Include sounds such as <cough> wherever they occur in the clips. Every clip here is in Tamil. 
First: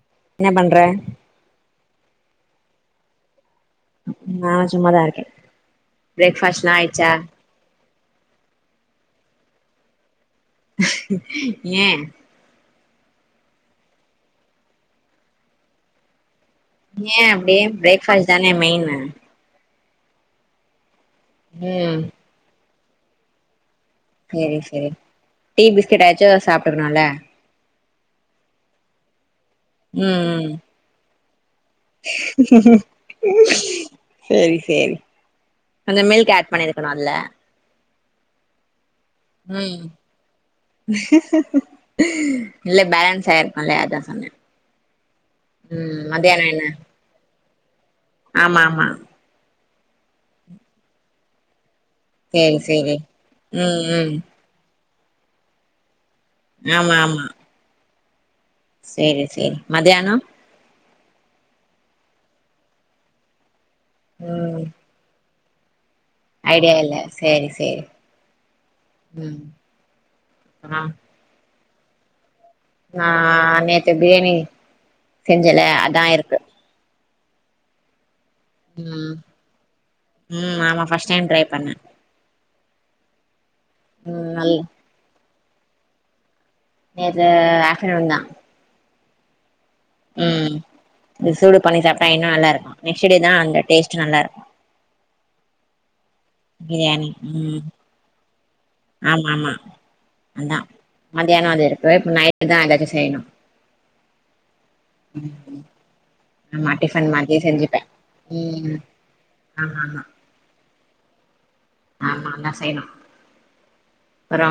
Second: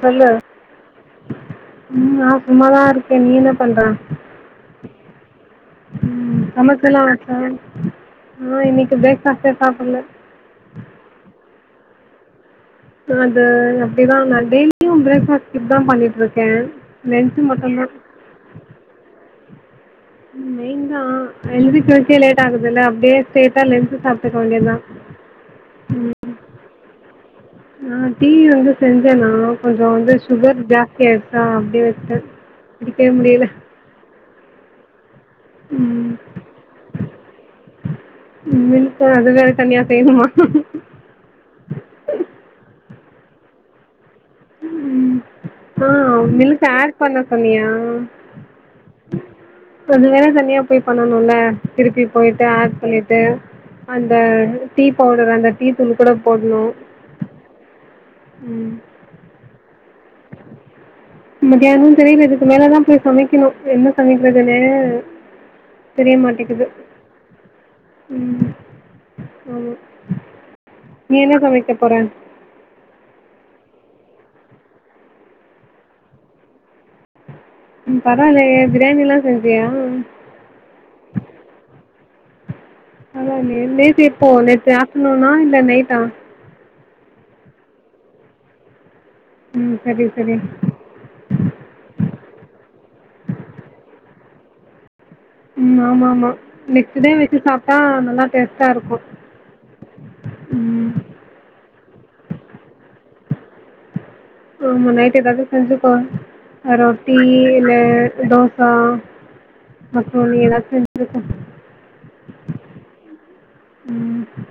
சொல்லு என்ன பண்ற ம் நா சும்மாதா இருக்கே நீ என்னப் பண்ற நானு சும்மாதா இருக்கே உ பிரேக்ஃபாஸ்ட்லா சமச்சு எல்லாம் ஆயிடுச்சா ஆச்சா ஆ இன்னிக்கு பிரேக்ஃபாஸ்ட்டே சாப்புட்ல ஏ அ அது அப்டிதா நா டெய்லியு பிரேக்ஃபாஸ்ட் இதா பண்ணிட்டுருக்கே ஏ அப்டி பிரேக்ஃபாஸ்ட்டு தானே மெயினு மெயின் தா நா ம் எந்திக்கர்ந்துக்கே லேட் ஆகுதுல அப்டியே சேத்தா லென்த் செரி செரி டீ பிஸ்கட் ஆச்சோ சாப்புட்றுணோல ஆ டீ வந்து செஞ்சே நா கொஞ்சோ வந்து ம் ம் சுகர் ஜாஸ்தியா ஆயிருச்சு ஆ அப்டியே வெச்டே குடிக்கவே முடியுல சரி செரி கொஞ்சோ மில்க் ஆட் பண்ணிருக்ணோ அதுல மில்க் ம் இல்ல பேலன்ஸ் தயாரிப்போல அதா சொன்னே ம் ஆ ம் மத்தியானோ என்ன மில்க்கு ஆட் பண்ண சொன்னியா ஆமா ஆமா அது வேற தனியா போய் பண்ணணோல திருப்பி போயிட்டு சேரி ஆட் சேரி பண்ணிட்டு ம் ம் அந்த டீ பவுடர் அந்த டீ தூள் கூட போட்ணோ செரி செரி மதியானோ மதியானோ தெரில இதுக்கு மேலதா போய் சமைக்கணோ என்ன சமைக்குறதுன்னே ம் ஐடியா இல்ல சேரி சேரி ம் ம் ஆமா ஆ நீ என்ன சமைக்க போற நா நேத்து பிரியாணி செஞ்சேல அதா இருக்கு பரவால்லையே ம் பிரியாணில்லா செஞ்சியா ம் ஆமா ஃபர்ஸ்ட் டைம் ட்ரை பண்ணே அத நேத்து இப்போ ம் நல் நேத்து ஆப்டர்நூனா இல்ல நைட்டா நேத்து ஆப்டர்நூன் தா ம் சரி சரி ம் இது சூடு பண்ணி சாப்பிட்டா இன்னு நல்லா இருக்கு நெக்ஸ்ட் டே தா அந்த டேஸ்ட் நல்லா இருக்கு ம் ஆமா ஆமா நெக்ஸ்ட் பிரியாணி டே வச்சு ம் சாப்ட்டா நல்லா டேஸ்ட்டா இருக்கு ஆமா ஆமா அதா மத்தியான வந்து இருக்கு நைட்டுதா எதாச்சு செய்யணு ஆமா நைட்டு எதாச்சு ஆமா செஞ்சுக்குவ டிஃபன் ரொட்டி மாதிரி இல்ல செஞ்சுப்பே தோசா ம் ஆமா ஆமா அப்றோ ஏதாச்சு ருக்கும் ஆமா அதெல்லா செய்யணு அப்புறோ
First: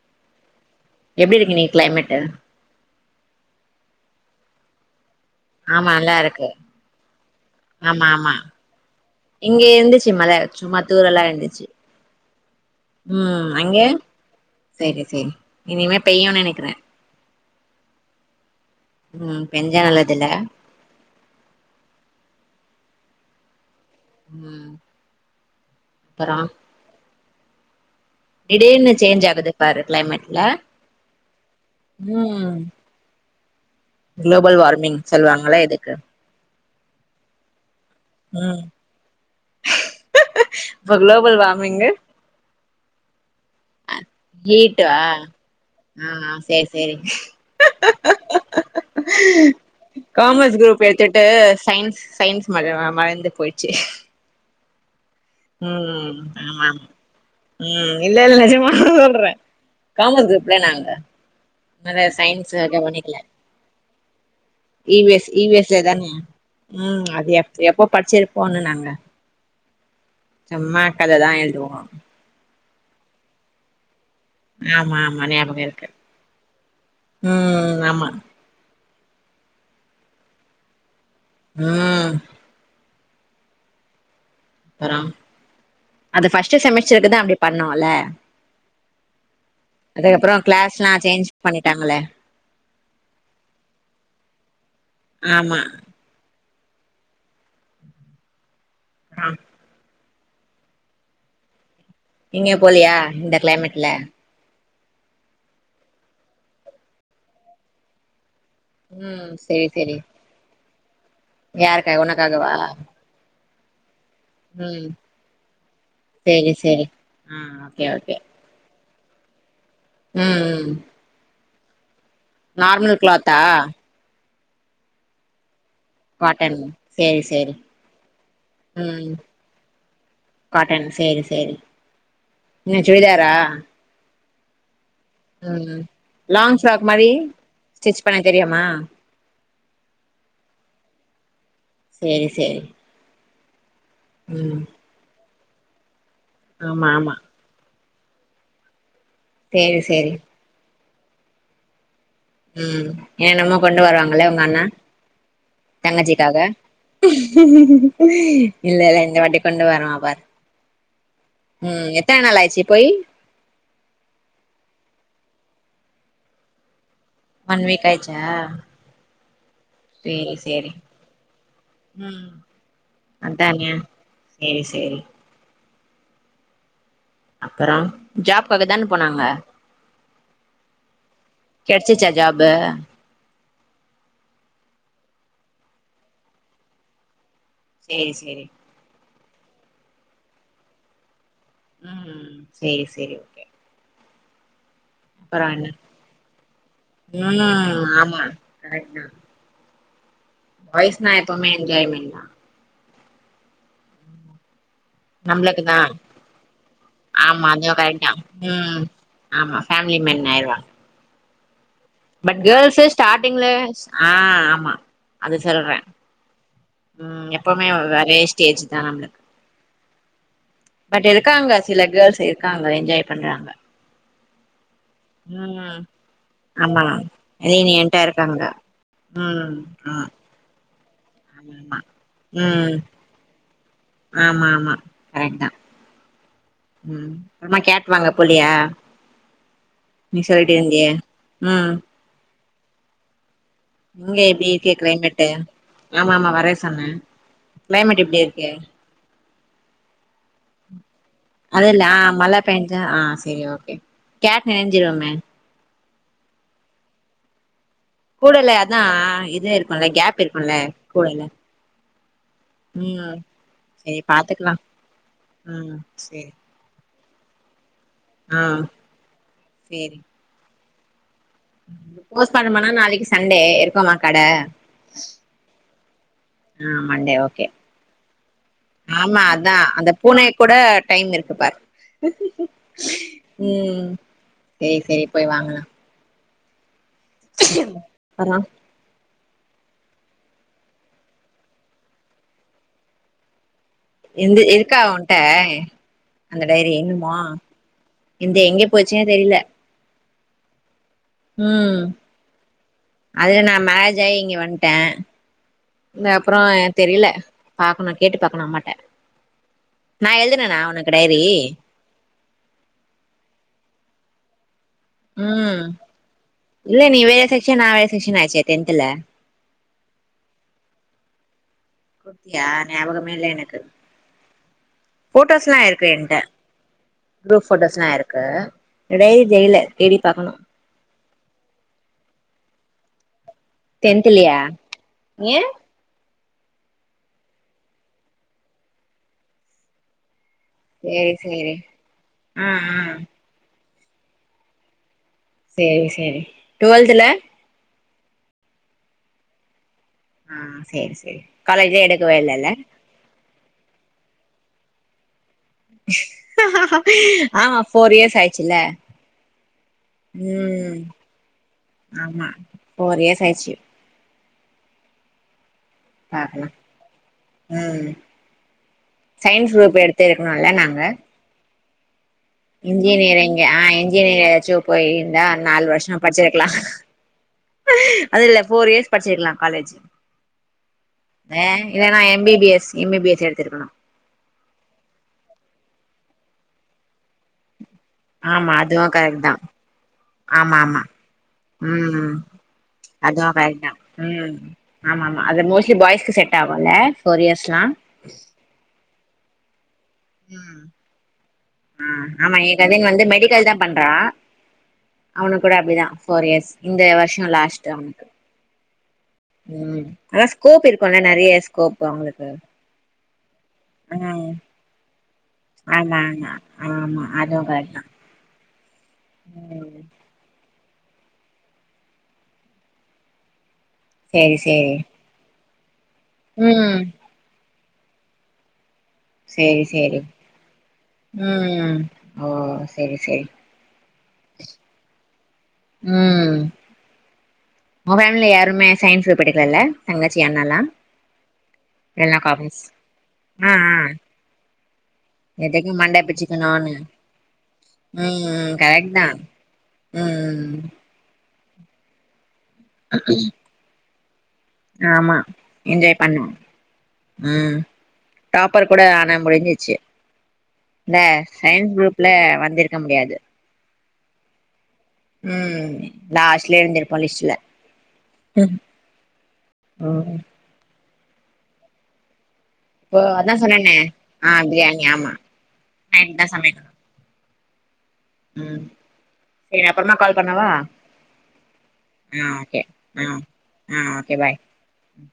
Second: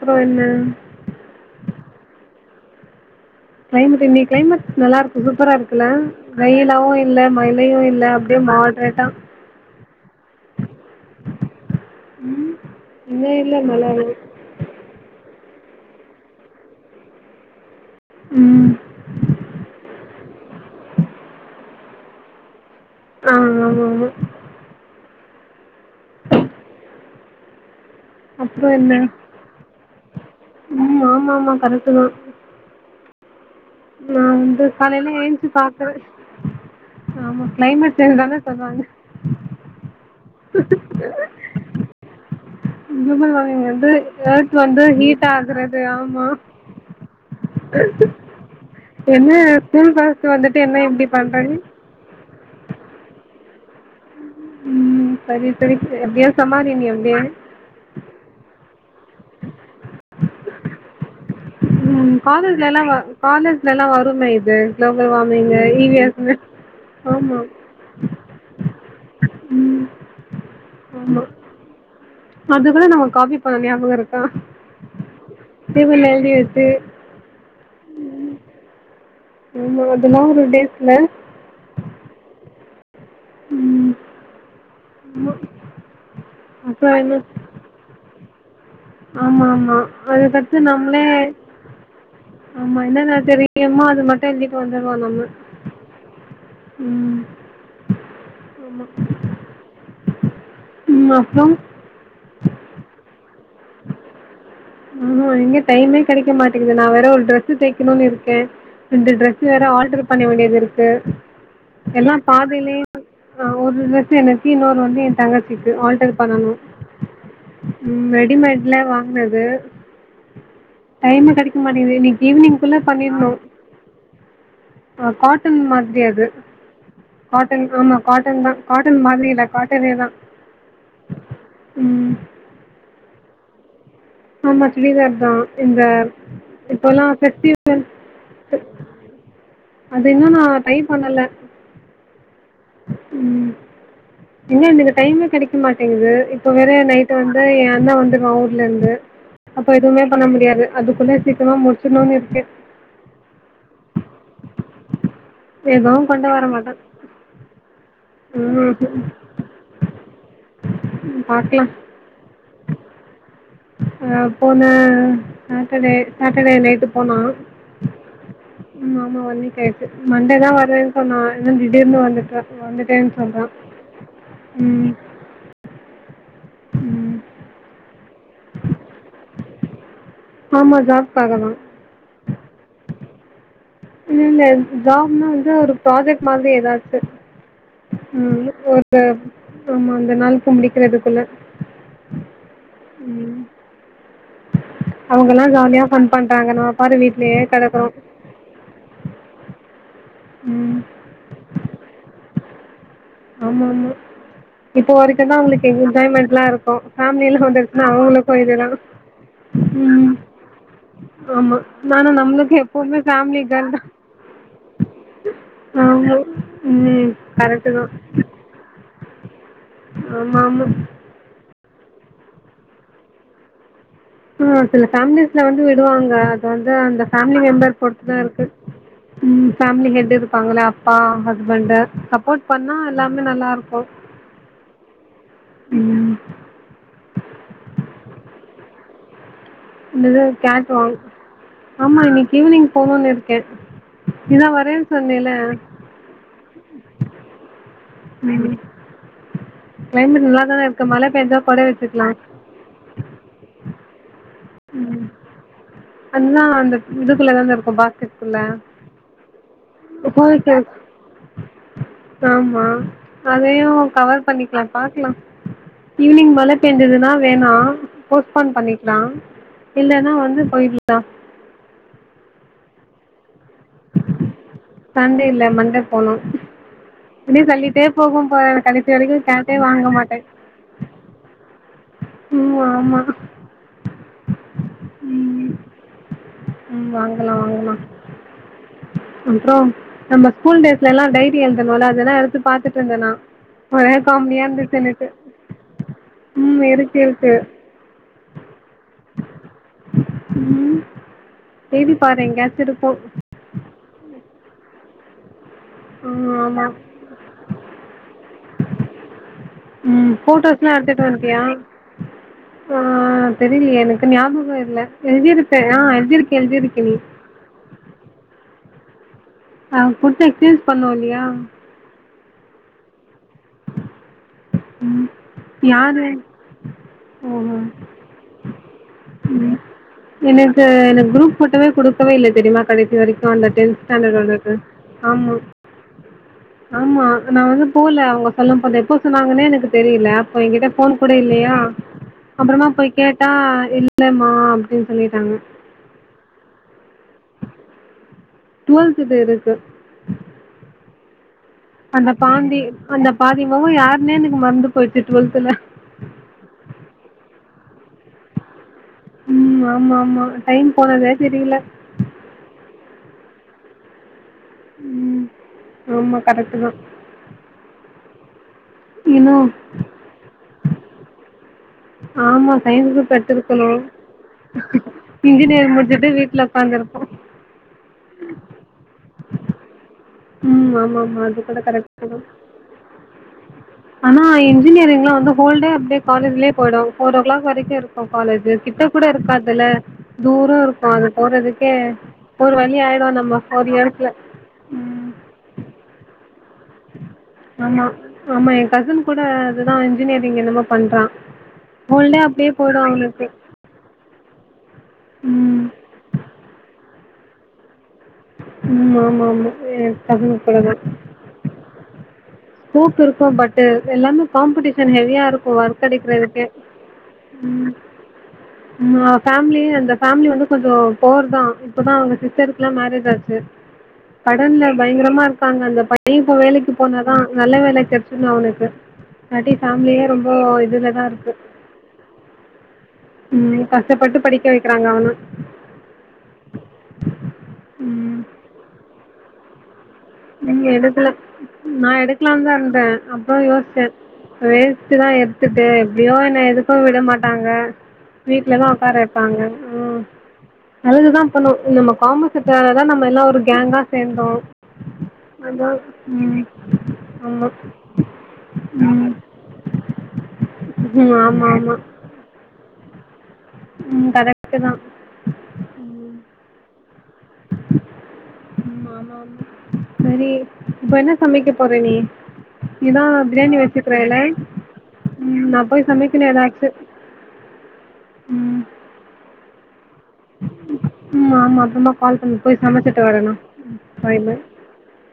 அப்றோ என்ன எப்டி இருக்கு இன்னைக்கு கிளைமேட்டு கிளைமேட் இன்னைக்கு கிளைமேட் நல்லாருக் சூப்பரா இருக்குல ஆமா நல்லா இருக்கு வெயிலாவு இல்ல மழையு இல்ல ஆமா ஆமா அப்டியே மாட்ரேட்டா இங்க இருந்துச்சு மழை சும்மா தூரலா இருந்துச்சு உம் <inaudible> ம் அங்க சேரி சேரி இனிமே பெய்யுன்னு நெனைக்கிறே ம் இதுல ஆ ஆமா ஆமா ம் அப்புறோ அப்புறோ திடீர்னு என்ன சேஞ்ச் ஆகுது பாரு கிளைமேட்ல ம் ஆமா ஆமா கரெக்ட் தா ம் நா குளோபல் வந்து வார்மிங் காலையில எஞ்சு சொல்லுவாங்கள பாக்குறே இதுக்கு ஆமா கிளைமேட் சேஞ்ச் தானே சொல்றாங்க சொல்லவு போய் வாங்குறீங்க குளோபல் வார்மிங் வந்து எர்த் வந்து ஹீட்டா ஹீட் ஆகுறது ஆ ஆமா சேரி சேரி என்ன ஸ்கூல் பஸ் வந்துட்டு காமர்ஸ் என்ன இப்டி பண்றாங்க மறவ மறந்து போச்சி ம் சரி ம் சரி எப்டியோ ஆமா ஆமா சமாளி நீ எப்டியே ம் இல்ல இல் நிஜமா புறே கிராமத்து புள்ள நாங்க அதனால ம் சயின்ஸ காலேஜ்ல எல்லா வ கவனிக்கல காலேஜ்ல எல்லா வருமே இது இ வி குளோபல் எஸ் வார்மிங்க ல இ வி தான எஸ் ம் அது எ எப்போ படிச்சிப் போனே நாங்க ம் சும்மாக்கதைதா எழுதுவோ அது கூட நம்ம காப்பி பண்ண ஞாபகோ இருக் ஆமா ஆமா ஞாபக இருக்கு எழுதி வச்சு ம் ஆமா ஆமா அதெல்லா ஒரு டேஸ் இல்ல ம் ம் அப்புறம் அது ஃபர்ஸ்ட் அப்றோ செமஸ்டருக்கு தா என்ன அப்டி பண்ணோல்ல ஆமா ஆமா அதுக்கப்றோ அதுக்கடுத்து கிளாஸ்லா நம்மளே சேஞ்ச் பண்ணிட்டாங்கள ஆமா என்னென்ன தெரியுமோ அத மட்டு எழுதிட்டு வந்துருவோ நம்ம ஆமா ம் ஆமா ஆ ம் அப்புறம் எங்கையும் போலையா இந்த கிளைமேட்ல ஆஹா எங்க டைமே கிடைக்க மாட்டேங்கிது நா வேற ஒரு ட்ரெஸ் தைய்க்கணும்னு இருக்கேன் ரெண்டு ம் டிரஸ் வேற ஆல்டர் பண்ண வேண்டியது இருக்கு யாருக்கு எல்லா உனக்காகவா பாதியிலயே ஆ ஒரு ட்ரெஸ் எனக்கு இன்னொன்னு ம் வந்து என் தங்கச்சிக்கு ஆல்டர் செரி பண்ணணும் செரி ஆ ஓகே உம் இல்ல வாங்னது உம் உம் உம் மதியம் மணி இன்னைக்கு ஈவினிங்குள்ள பண்ணிருன்னும் கா காட்டன் மாத முடியாது காட்டன் சேரி சேரி காட்டன் ஆமா காட்டன் தான் காட்டன் ம் மாதிரி இல்ல காட்டனே தான் காட்டன் சேரி சேரி என்ன சுடிதாரா ஆமா சுடிதார் தான் ம் இந்த லாங் ஃப்ராக் மாரி இப்பல்லாம் பெஸிவல் ஸ்டிச் பண்ண தெரியுமா பெஸ் அது இன்னும் நா ட்ரை பண்ணல சேரி சேரி ம் ம் எங்க எனக்கு டைம்மே கிடைக்க மாட்டேங்குது இப்ப வேற ஆமா நைட்டு ஆமா வந்து என் அண்ண வந்துருவான் ஊர்ல இருந்து அப்ப சேரி எதுவுமே சேரி பண்ண முடியாது அதுக்குள்ள சீக்கிரமா முடிச் ம் என்னன்னமோ கொண்டு வருவாங்களே உங்க அண்ண எதுவும் கொண்டு தங்கச்சிக்காக வர மாட்டேன் இல்ல இல்ல ம்ஹூம் இந்த வாட்டி கொண்டு வருவா பாரு உம் எத்தன நாள் ஆயிச்சி போய் ஆ போன சாட்டர்டே சாட்டர்டே நைட்டு போனான் ஒன் வீக் ஆயிச்சா நேத்து சேரி மண்டேதான் சேரி வருவேன் சொன்னான் என்ன திடீர்னு ம் வந்துட்டன் வந்துட்டேன்னு சொல்றான் அதானே சேரி சேரி உம் அப்புறோம் ஜாப்காக தான போனாங்க ஆமா ஜாப் கிடச்சுச்சா ஜாப்பு இல்ல ஜாப்ன்னா வந்து ஒரு ப்ராஜெக்ட் மாதிரி ஏதாச்சு சேரி உம் சேரி இல்ல ஒருத்தர் ஆமா அந்த நாள்க்கு முடிக்கிறதுக்குள்ள உம் சேரி சேரி ஓகே அவுங்க அப்பறோ எல்லாம் என்ன ஜாலியா ஃபன் பண்றாங்க நம்ம பாரு வீட்லேயே கெடக்குறோம் ம் ஆமா கரெக்ட் தா பாய்ஸ்னா எப்பவுமே என்ஜாய்மெண்ட் தான் ஆமா ஆமா இப்ப வரைக்கும் தான் நம்மளுக்கு அவுங்களுக்கு தா என்ஜாய்மெண்ட் எல்லாம் இருக்கும் ஃபேமிலில்லா ஆமா அதுவு வந்துடுச்சுன்னா கரெக்ட் தா அவுங்களுக்கும் இதே தான் ம் ஆமா ஃபேமிலி மென் ஆயிருவாங்க ஆமா ஆனா பட் நம்மளுக்கு கேர்ள்ஸு எப்போதுமே ஃபேமிலி ஸ்டார்டிங்ல கேர்ள் தா ஆ ஆமா அது சொல்றே ஆமா உம் கரெக்ட்டு தான் டேஜ்சு தான் நம்பளுக்கு ஆமா ஆமா சில கேர்ள்ஸ் இருக்காங்க என்ஜாய் பண்றாங்க ஆஹ் சில ஃபேமிலீஸ்ல வந்து ம் விடுவாங்க அது வந்து ஆமா அந்த ஃபேமிலி மெம்பர் லீனியன்ட்டா பொறுத்துதான் இருக்கு இருக்காங்க ம் ஃபேமிலி ஹெட்டு இருப்பாங்கல்ல அப்பா ஆமா ஆமா ஹஸ்பண்ட்டு சப்போர்ட் ம் பண்ணா எல்லாமே நல்லா இருக்கு ஆமா ஆமா கரெக்ட் தான் உம் அப்புறமா கேக் வாங்க போலையா இந்த இது கட் வாங் ம் ஆமா இன்னக்கு ஈவினிங் போணுன்னு இரு இங்க எப்பிடி இருக்கு கிளைமேட்டு ஆமா ஆமா வரேன் சொன்னேன் கிளைமேட் எப்டி இருக்கு கிளைமேட் நல்லாதானே இருக்கு மழை பெஞ்சா கொட அது இல்ல ஆ விரிச்சிகலாம் மழ பேஞ்சா ஆ செரி ஓகே கேட் நெனைஞ்சிருமே அதா அந்த இதுக்குள்ள தானே இருக் கூடையில அதா இது இருக்கும்ல கேப் இருக்கும்ல கூடையில ஆமா அதையு செரி கவர் பாத்துக்கலா பண்ணிக்கலா பாக்கலா ம் செரி ஈவ்னிங் மழை பேஞ்சதுன்னா வேணா ஆ போஸ்ட்பான் பண்ணிக்கலா இல்லன்னா வந்து போயிட்லா போஸ்ட்பான் பண்ணா நாளைக்கு சண்டே இருக்கோமா கட சண்டே இல்ல மண்டே போனும் ஆ மண்டே இப்டியே ஓகே தள்ளிட்டே போகும் போற கடைசி ஆமா வரைக்கும் அதா கேட்டே வாங்க அந்த மாட்டே பூனை கூட டைம் இருக்கு பாரு ம் ஆமா ம் சேரி சேரி போய் வாங்கலாம் ம் வாங்கலா வாங்கலா அப்பறோ அப்புறோம் நம்ம ஸ்கூல் டேஸ்லல்லா டைரி எழுதுணோம்ல அதெல்லா எடுத்து பாத்துட்டு இருந்தே நா ஒரே இந்த காமெடியா இருந்துச்சு இருக்கா எனக்கு உன்ட அந்த ம் டைரி இருக்கு இன்னுமா இருக்கு என்து எங்க போச்சுன்னே தெரியல ம் ம் தேடி பாரு எங்கயாச்சு இருக்கு அது நா மாரேஜ் ஆயி இங்க வந்ட்டே இந்த ம் அப்புறோ ஆமா தெரில பாக்கணு கேட்டு பாக்கணு அம்மாட்ட நா ம் எழுதுனனா ஃபோட்டோஸ்லா ஒனக்கு எடுத்துட்டு டைரி வன்ட்டியா ஆ தெரியலையே எனக்கு ஞாபகோ இல்ல எழுதிருப்பே ம் ஆ எழுதிருக்க எழுதிருக்க இல்ல நீ வேற செக்ஷன் நான் வேற செக்ஷன் ஆச்சே டென்த்ல நா குடுத்து கில்ஸ் பண்ணோ இல்லையா யார் ஞாபகமு இல்ல எனக்கு ஃபோட்டோஸ்லா இருக்கு யாரு என்கிட்ட குரூப் ஓஹோ ஃபோட்டோஸ்லா இருக்கு இடய் ஜெயில்ல தேடி பாக்கணு எனக்கு எனக்கு குரூப் ஃபோட்டோவே குடுக்கவே இல்ல தெரியுமா கடைசி வரைக்கு அந்த டென்த் டென்த்லயா ஸ்டாண்டர்ட்க்குல்லது ஆமா ஏ ஆமா நா வந்து போல அவுங்க செலப் பண்றப்போ எப்ப சொன்னாங்கன்னே எனக்கு தெரியல அப் ப்ப என்கிட்ட ஃபோன் சேரி கூட இல்லையா சேரி ஆ அப்புறமா ஆ போய் கேட்டா இல்லமா அப்டின் சேரி சேரி டூவெல்துல டூவெல்த் து இருக்கு ஆ சேரி சேரி காலேஜே அந்த எடுக்கவே இல்லல்ல பாந்தி அந்த பாதி மொகோ யாருன்னே எனக்கு மறந்து போயிட்டு டூவெல் ஆமா ஃபோர் இயர்ஸ் ஆயிட்சுல ம் ஆமா ஆமா டைம் ம் போனதே தெரில ஆமா ஃபோர் இயர்ஸ்சாயிச்சு ம் ஆமா பாக்கலா கரெக்ட் தா இன்னு சையின்ஸ் குரூப் எடுத்து இருக்கணும்ல நாங்க ஆமா சயின்ஸ் குரூப் இன்ஜினியரிங் ஆ எடுத்திருக்கணு இன்ஜினியரிங் ஏதாச்சும் போயிருந்தா நாலு இன்ஜினியர் வருஷோ முடிச்சுட்டு வீட்ல படிச்சிருக்கலா உக்காந்துருப்போ அது இல்ல ஃபோர் இயர்ஸ் படிச்சியிருக்கலாம் காலேஜி ம் ஆமா ஆமா அது கூட கரெகட்டு தா B B S M B B S எடுத்திருக்கணு ஆனா இன்ஜினியரிங்லா வந்து ஹோல்டே அப்டியே காலேஜ்லயே போயிடு ஃபோர் ஓ கிளாக் வரைக்கு இருக் காலேஜ் ஆமா அதுவு கிட்ட கூட கரெக்ட் தா இருக்காதுல தூரோ ஆமா ஆமா இருக்கு அது போறதுக்கே ம் ஒரு வழி ஆயிடுவோ அதுவு நம்ம கரெக்ட் ஃபோர் தா இயர்ஸ்ல ம் ஆமா ஆமா அது மோஸ்ட்லி பாய்ஸ்க்கு செட் ஆகும்ல ஃபோர் இயர்ஸ்லா ஆமா ஆமா என் கசின் கூட அதுதா இன்ஜினியரிங் ம் என்னமோ பண்றான் ஃபுல்டே ஆமா அப்படியே என் போயிடு கசின் அவனுக்கு அவனுகா கூட ம் அப்டிதா ஃபோர் இயர்ஸ் இந்த வருஷோ லாஸ்ட் அவனுக்கு ம் ஆமா ஆமா ம் என் ஆனா கசின் ஸ்கோப் கூடதா இருக்கும்ல நறைய ஸ்கோப் அவுங்களுக்கு ஸ்கோப் இருக்கு பட் எல்லாமே காம்படிஷன் ஹெவியா க்கும் வர்க் ஆமா ஆமா கடைக்கறதுக்கே ஆமா அதுவு கரெக்ட் தா அம்மா ஃபேமிலி ம் அந்த ஃபேமிலி வந்து கொஞ்சோ போர் தான் இப்போதான் அவஙங்க சிஸ்டருக்கு எல்லா மேரேஜ் ஆச்சு சேரி கடன்ல சேரி பயங்கரமா இரு ப்பாங்க அந்த பையன் இப்ப வேலைக்கு ம் போனாதா நல்ல வேல கிடைச்சுண்ணா அவ்னுக்கு மறுடி சேரி சேரி ஃபேமிலியே ரொம்ப இதுலதா இருக்கு செரி செரி ம் கஷ்டப்பட்டு படிக்க வைக்றாங்க அவன ம் அவன்ல யாருமே சயின்ஸ் படிக்கலல்ல நீங்க எடுக்கல நா எல்லா எடுக்கலான் தான் காமர்ஸ் இருந்தேன் அப்புறொ ஆ ஆ யோச்சேன் வேஸ் ட் தான் எடுத்துட்டு எதுக்கு மண்ட எப்படியோ என்ன எதுக்கோ பிச்சுக்கணுனு விட மாட்டாங்க ம் வீட்லதா கரெக்ட் உட்கார தா வைப்பாங்க உம் ம் அழுதுதான் போனு நம்ம காமஸ்தக தா நம்ம எல்லாம் ஒரு கேங்க சேந்தோம் ஆமா என்ஜாய் பண்ணோ ஆமா ம் டாப்பர் கூட ம் ஆன முடிஞ்சிச்சு இந்த ம் ஆமா சயின்ஸ் குரூப்ல வந்திருக்க முடியாது உம் கரெக்ட் தான் ம் லாஸ்ட்ல எழுந்திருப்போம் லிஸ்ட்ல ம் ஆமா சரி இப்ப என்ன சமைக்க போற நீ இப்போ இதா அதா பிரியாணி சொன்னனே வச்சுக்கிறேலே ஆ பிரியாணி ஆமா ம் நா போய் நைட் தா சமைக்கணு ஏதாச்சு ம் செரி அப் அப்றமா கால் பண்ணவா ம் ஆமா அப்புறமா கால் ஆ பண்ணு ஓகே போய் சமைச்சிட்டு ஆ வரே நா ஆ ஓகே பாய் ம்